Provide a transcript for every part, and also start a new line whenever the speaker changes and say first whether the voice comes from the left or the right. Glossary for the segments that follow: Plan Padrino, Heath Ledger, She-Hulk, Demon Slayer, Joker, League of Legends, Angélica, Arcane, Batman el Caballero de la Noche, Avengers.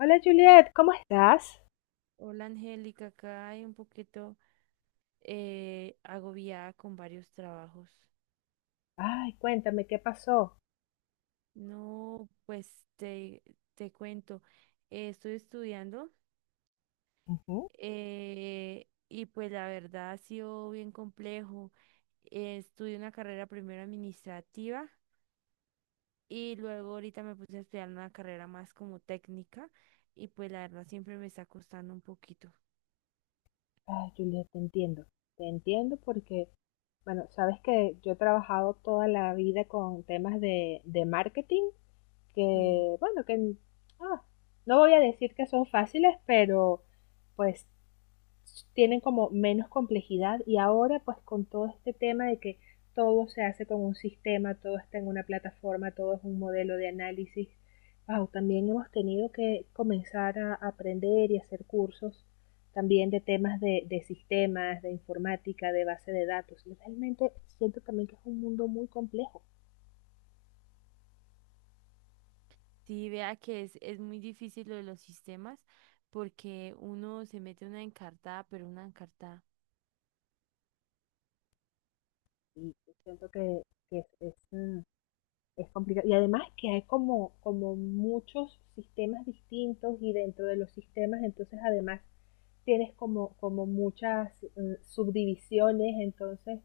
left: Hola Juliet, ¿cómo estás?
right: Hola Angélica, acá hay un poquito agobiada con varios trabajos.
left: Ay, cuéntame, ¿qué pasó?
right: No, pues te cuento, estoy estudiando
left: Ujú.
right: eh, y pues la verdad ha sido bien complejo. Estudié una carrera primero administrativa y luego ahorita me puse a estudiar una carrera más como técnica y pues la verdad siempre me está costando un poquito.
left: Ay, Juliet, te entiendo. Te entiendo porque, bueno, sabes que yo he trabajado toda la vida con temas de marketing,
right: Sí.
left: que, bueno, ah, no voy a decir que son fáciles, pero pues tienen como menos complejidad. Y ahora pues con todo este tema de que todo se hace con un sistema, todo está en una plataforma, todo es un modelo de análisis, wow, también hemos tenido que comenzar a aprender y hacer cursos también de temas de sistemas, de informática, de base de datos. Y realmente siento también que es un mundo muy complejo
right: Sí, vea que es muy difícil lo de los sistemas porque uno se mete una encartada, pero una encartada.
left: y siento que es, es complicado. Y además que hay como muchos sistemas distintos, y dentro de los sistemas, entonces además tienes como muchas subdivisiones. Entonces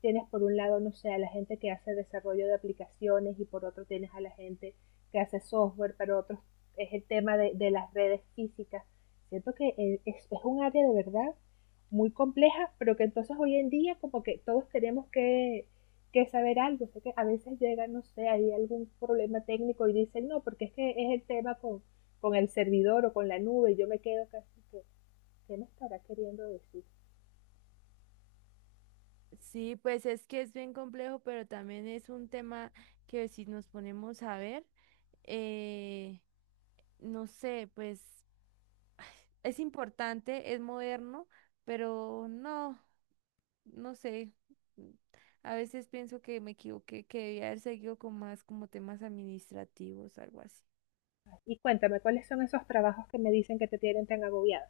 left: tienes por un lado, no sé, a la gente que hace desarrollo de aplicaciones, y por otro tienes a la gente que hace software, pero otros es el tema de las redes físicas. Siento que es un área de verdad muy compleja, pero que entonces hoy en día como que todos tenemos que saber algo. Sé que a veces llega, no sé, hay algún problema técnico y dicen, no, porque es que es el tema con el servidor o con la nube. Y yo me quedo casi que, ¿qué me estará queriendo decir?
right: Sí, pues es que es bien complejo, pero también es un tema que si nos ponemos a ver, eh, no sé, pues es importante, es moderno, pero no, no sé. A veces pienso que me equivoqué, que debía haber seguido con más como temas administrativos, algo así.
left: Y cuéntame, ¿cuáles son esos trabajos que me dicen que te tienen tan agobiada?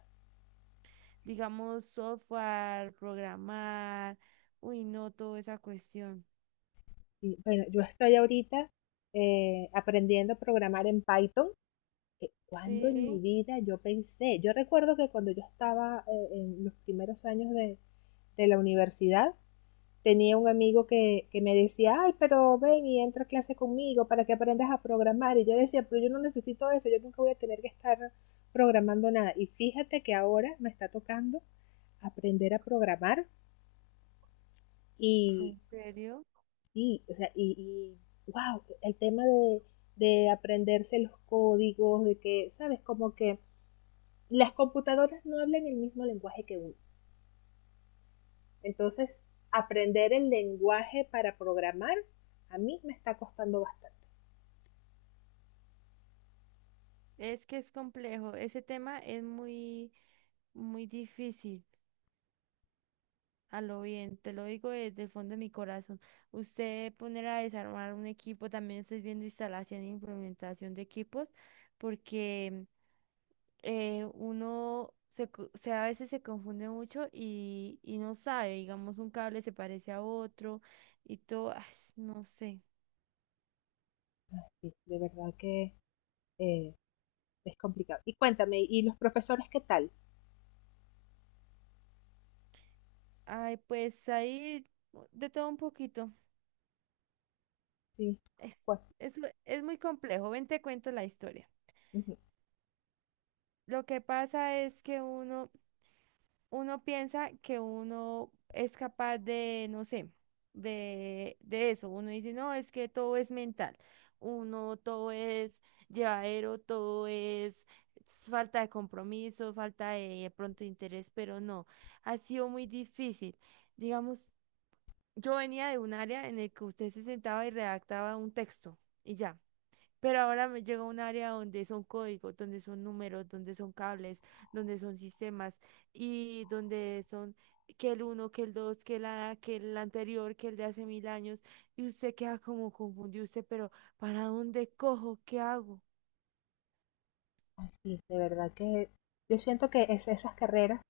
right: Digamos, software, programar, uy, no, toda esa cuestión.
left: Y, bueno, yo estoy ahorita aprendiendo a programar en Python. Cuando en mi
right: Sí,
left: vida yo pensé, yo recuerdo que cuando yo estaba en los primeros años de la universidad, tenía un amigo que me decía, ay, pero ven y entra a clase conmigo para que aprendas a programar. Y yo decía, pero yo no necesito eso, yo nunca voy a tener que estar programando nada. Y fíjate que ahora me está tocando aprender a programar y,
right: ¿en serio?
left: y, o sea, y, y, wow, el tema de aprenderse los códigos, de que, ¿sabes? Como que las computadoras no hablan el mismo lenguaje que uno. Entonces, aprender el lenguaje para programar a mí me está costando bastante.
right: Es que es complejo, ese tema es muy difícil, a lo bien, te lo digo desde el fondo de mi corazón. Usted poner a desarmar un equipo, también estoy viendo instalación e implementación de equipos, porque... uno se, co- se- a veces se confunde mucho y no sabe, digamos, un cable se parece a otro y todo, ay, no sé.
left: Sí, de verdad que eh, es complicado. Y cuéntame, ¿y los profesores qué tal?
right: Ay, pues ahí de todo un poquito.
left: Sí,
right: Es,
left: bueno,
right: es, es muy complejo. Ven, te cuento la historia.
left: ujú.
right: Lo que pasa es que uno piensa que uno es capaz de, no sé, de eso. Uno dice, no, es que todo es mental. Uno, todo es llevadero, todo es falta de compromiso, falta de pronto interés, pero no, ha sido muy difícil. Digamos, yo venía de un área en el que usted se sentaba y redactaba un texto y ya. Pero ahora me llega a un área donde son códigos, donde son números, donde son cables, donde son sistemas y donde son que el uno, que el dos, que la, que el anterior, que el de hace mil años. Y usted queda como confundido, usted, pero ¿para dónde cojo? ¿Qué hago?
left: Ay, sí, de verdad que yo siento que es esas carreras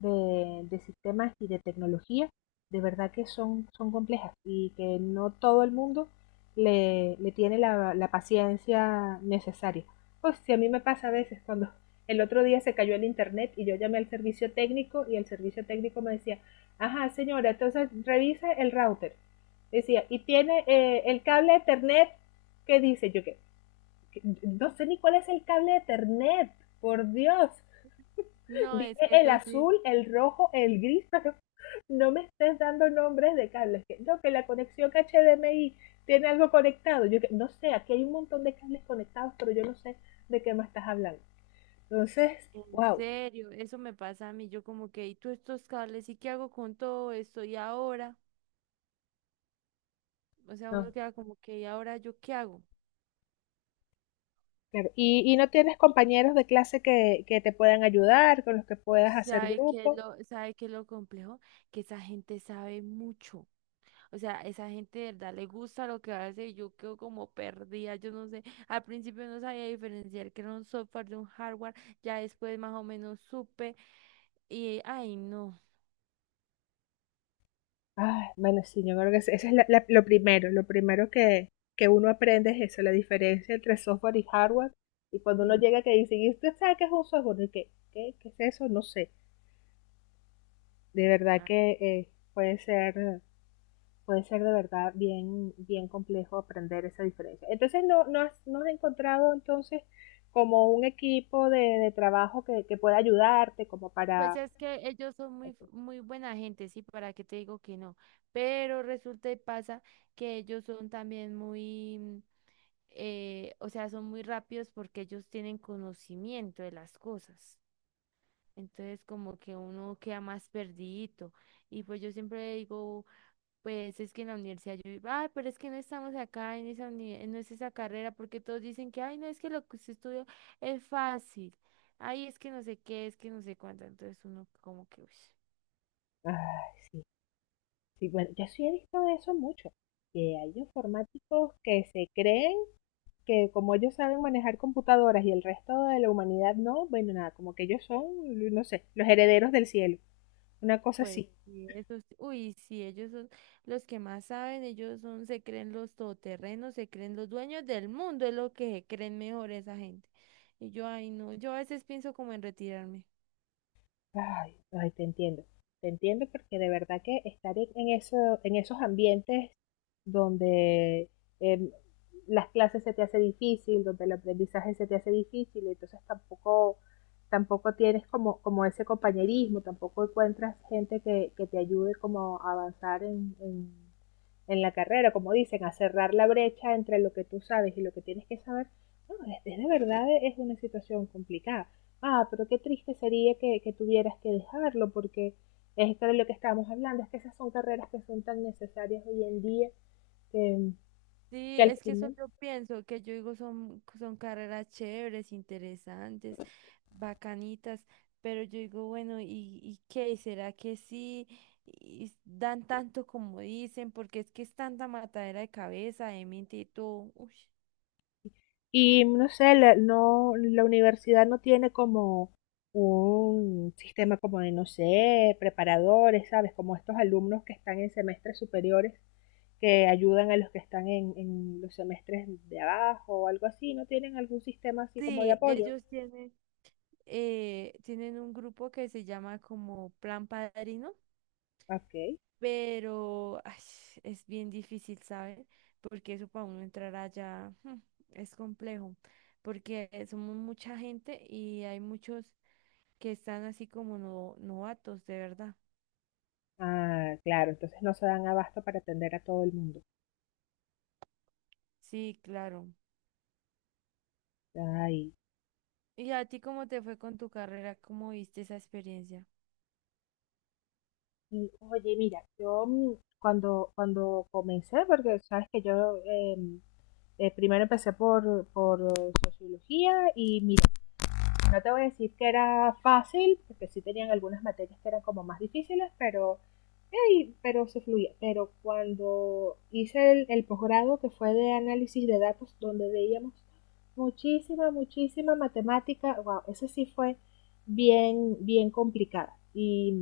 left: de sistemas y de tecnología, de verdad que son, son complejas y que no todo el mundo le tiene la paciencia necesaria. Pues si a mí me pasa a veces cuando el otro día se cayó el internet y yo llamé al servicio técnico, y el servicio técnico me decía, ajá señora, entonces revise el router. Decía, y tiene el cable de Ethernet que dice, yo no sé ni cuál es el cable de Ethernet, por Dios.
right: No, es
left: Dime
right: que
left: el
right: eso sí.
left: azul, el rojo, el gris, pero no me estés dando nombres de cables. Que, no, que la conexión HDMI tiene algo conectado. Yo que, no sé, aquí hay un montón de cables conectados, pero yo no sé de qué me estás hablando. Entonces,
right: En
left: wow,
right: serio, eso me pasa a mí. Yo como que, ¿y tú estos cables? ¿Y qué hago con todo esto? ¿Y ahora? O sea,
left: no.
right: uno queda como que, ¿y ahora yo qué hago?
left: Claro. Y no tienes compañeros de clase que te puedan ayudar, con los que
right: Uy,
left: puedas hacer
right: ¿sabe qué es
left: grupo.
right: sabe qué es lo complejo? Que esa gente sabe mucho. O sea, esa gente de verdad le gusta lo que hace y yo quedo como perdida. Yo no sé, al principio no sabía diferenciar que era un software de un hardware, ya después más o menos supe y, ay, no.
left: Ay, bueno, sí, yo creo que eso es lo primero que uno aprende es eso, la diferencia entre software y hardware. Y cuando uno
right: Sí.
left: llega que dice, ¿y usted sabe qué es un software? ¿Y qué es eso? No sé. De verdad
right: Ah,
left: que puede ser de verdad bien, bien complejo aprender esa diferencia. Entonces, has, no has encontrado entonces como un equipo de trabajo que pueda ayudarte como
right: pues
left: para...
right: es que ellos son
left: Ok.
right: muy buena gente, sí, para qué te digo que no. Pero resulta y pasa que ellos son también muy... o sea, son muy rápidos porque ellos tienen conocimiento de las cosas. Entonces, como que uno queda más perdidito. Y pues yo siempre digo, pues es que en la universidad yo digo, ay, pero es que no estamos acá en no es esa carrera, porque todos dicen que, ay, no, es que lo que usted estudió es fácil. Ay, es que no sé qué, es que no sé cuánto. Entonces uno como que, uy.
left: Ay, sí. Sí, bueno, yo sí he visto de eso mucho, que hay informáticos que se creen que como ellos saben manejar computadoras y el resto de la humanidad no, bueno, nada, como que ellos son, no sé, los herederos del cielo, una cosa
right: Pues
left: así.
right: sí, esos, uy, sí, ellos son los que más saben, ellos son, se creen los todoterrenos, se creen los dueños del mundo, es lo que se creen mejor esa gente. Y yo, ay, no, yo a veces pienso como en retirarme.
left: Ay, ay, te entiendo porque de verdad que estar en eso, en esos ambientes donde eh, las clases se te hace difícil, donde el aprendizaje se te hace difícil, entonces tampoco tienes como ese compañerismo, tampoco encuentras gente que te ayude como a avanzar en la carrera, como dicen, a cerrar la brecha entre lo que tú sabes y lo que tienes que saber. No, es de verdad es una situación complicada. Ah, pero qué triste sería que tuvieras que dejarlo, porque es esto de lo que estábamos hablando, es que esas son carreras que son tan necesarias hoy en día que, que
right: Sí,
left: al
right: es que eso
left: crimen.
right: yo pienso, que yo digo son carreras chéveres, interesantes, bacanitas, pero yo digo, bueno, y qué? ¿Será que sí? Y s- dan tanto como dicen, porque es que es tanta matadera de cabeza, de mente y todo. Uy.
left: Y no sé, la universidad no tiene como un sistema como de, no sé, preparadores, ¿sabes? Como estos alumnos que están en semestres superiores que ayudan a los que están en los semestres de abajo o algo así, no tienen algún sistema así como de
right: Sí,
left: apoyo.
right: tienen un grupo que se llama como Plan Padrino,
left: Ok.
right: pero ay, es bien difícil, ¿sabe? Porque eso para uno entrar allá es complejo, porque somos mucha gente y hay muchos que están así como no, novatos, de verdad.
left: Ah, claro, entonces no se dan abasto para atender a todo el mundo.
right: Sí, claro.
left: Ay.
right: ¿Y a ti cómo te fue con tu carrera? ¿Cómo viste esa experiencia?
left: Y, oye, mira, yo cuando comencé, porque sabes que yo primero empecé por sociología y mira, no te voy a decir que era fácil, porque sí tenían algunas materias que eran como más difíciles, pero, hey, pero se fluía. Pero cuando hice el posgrado que fue de análisis de datos, donde veíamos muchísima, muchísima matemática, wow, eso sí fue bien, bien complicada. Y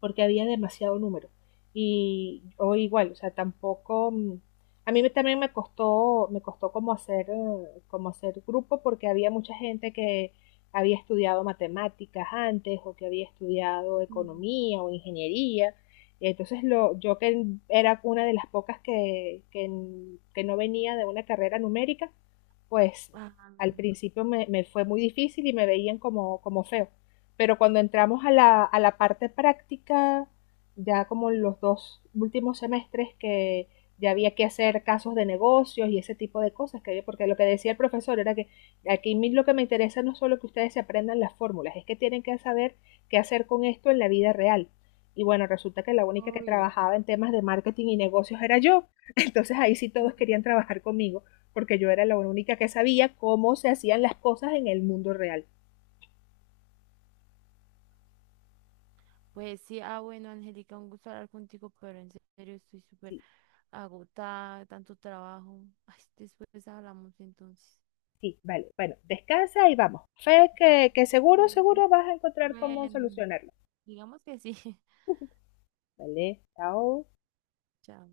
left: porque había demasiado número. Y o igual, o sea, tampoco a mí también me costó, me costó como hacer grupo porque había mucha gente que había estudiado matemáticas antes o que había estudiado
right: Mm,
left: economía o ingeniería. Y entonces yo que era una de las pocas que no venía de una carrera numérica, pues
right: ah,
left: al principio fue muy difícil y me veían como, como feo. Pero cuando entramos a a la parte práctica, ya como los dos últimos semestres que ya había que hacer casos de negocios y ese tipo de cosas, que, porque lo que decía el profesor era que aquí lo que me interesa no es solo que ustedes se aprendan las fórmulas, es que tienen que saber qué hacer con esto en la vida real. Y bueno, resulta que la única que
right: obvio.
left: trabajaba en temas de marketing y negocios era yo. Entonces ahí sí todos querían trabajar conmigo, porque yo era la única que sabía cómo se hacían las cosas en el mundo real.
right: Pues sí, ah, bueno, Angélica, un gusto hablar contigo, pero en serio estoy súper
left: Sí,
right: agotada, tanto trabajo. Ay, después hablamos entonces.
left: sí, vale. Bueno, descansa y vamos. Fe que seguro, seguro vas a encontrar cómo
right: Bueno,
left: solucionarlo.
right: digamos que sí.
left: Vale, chao.
right: Chao.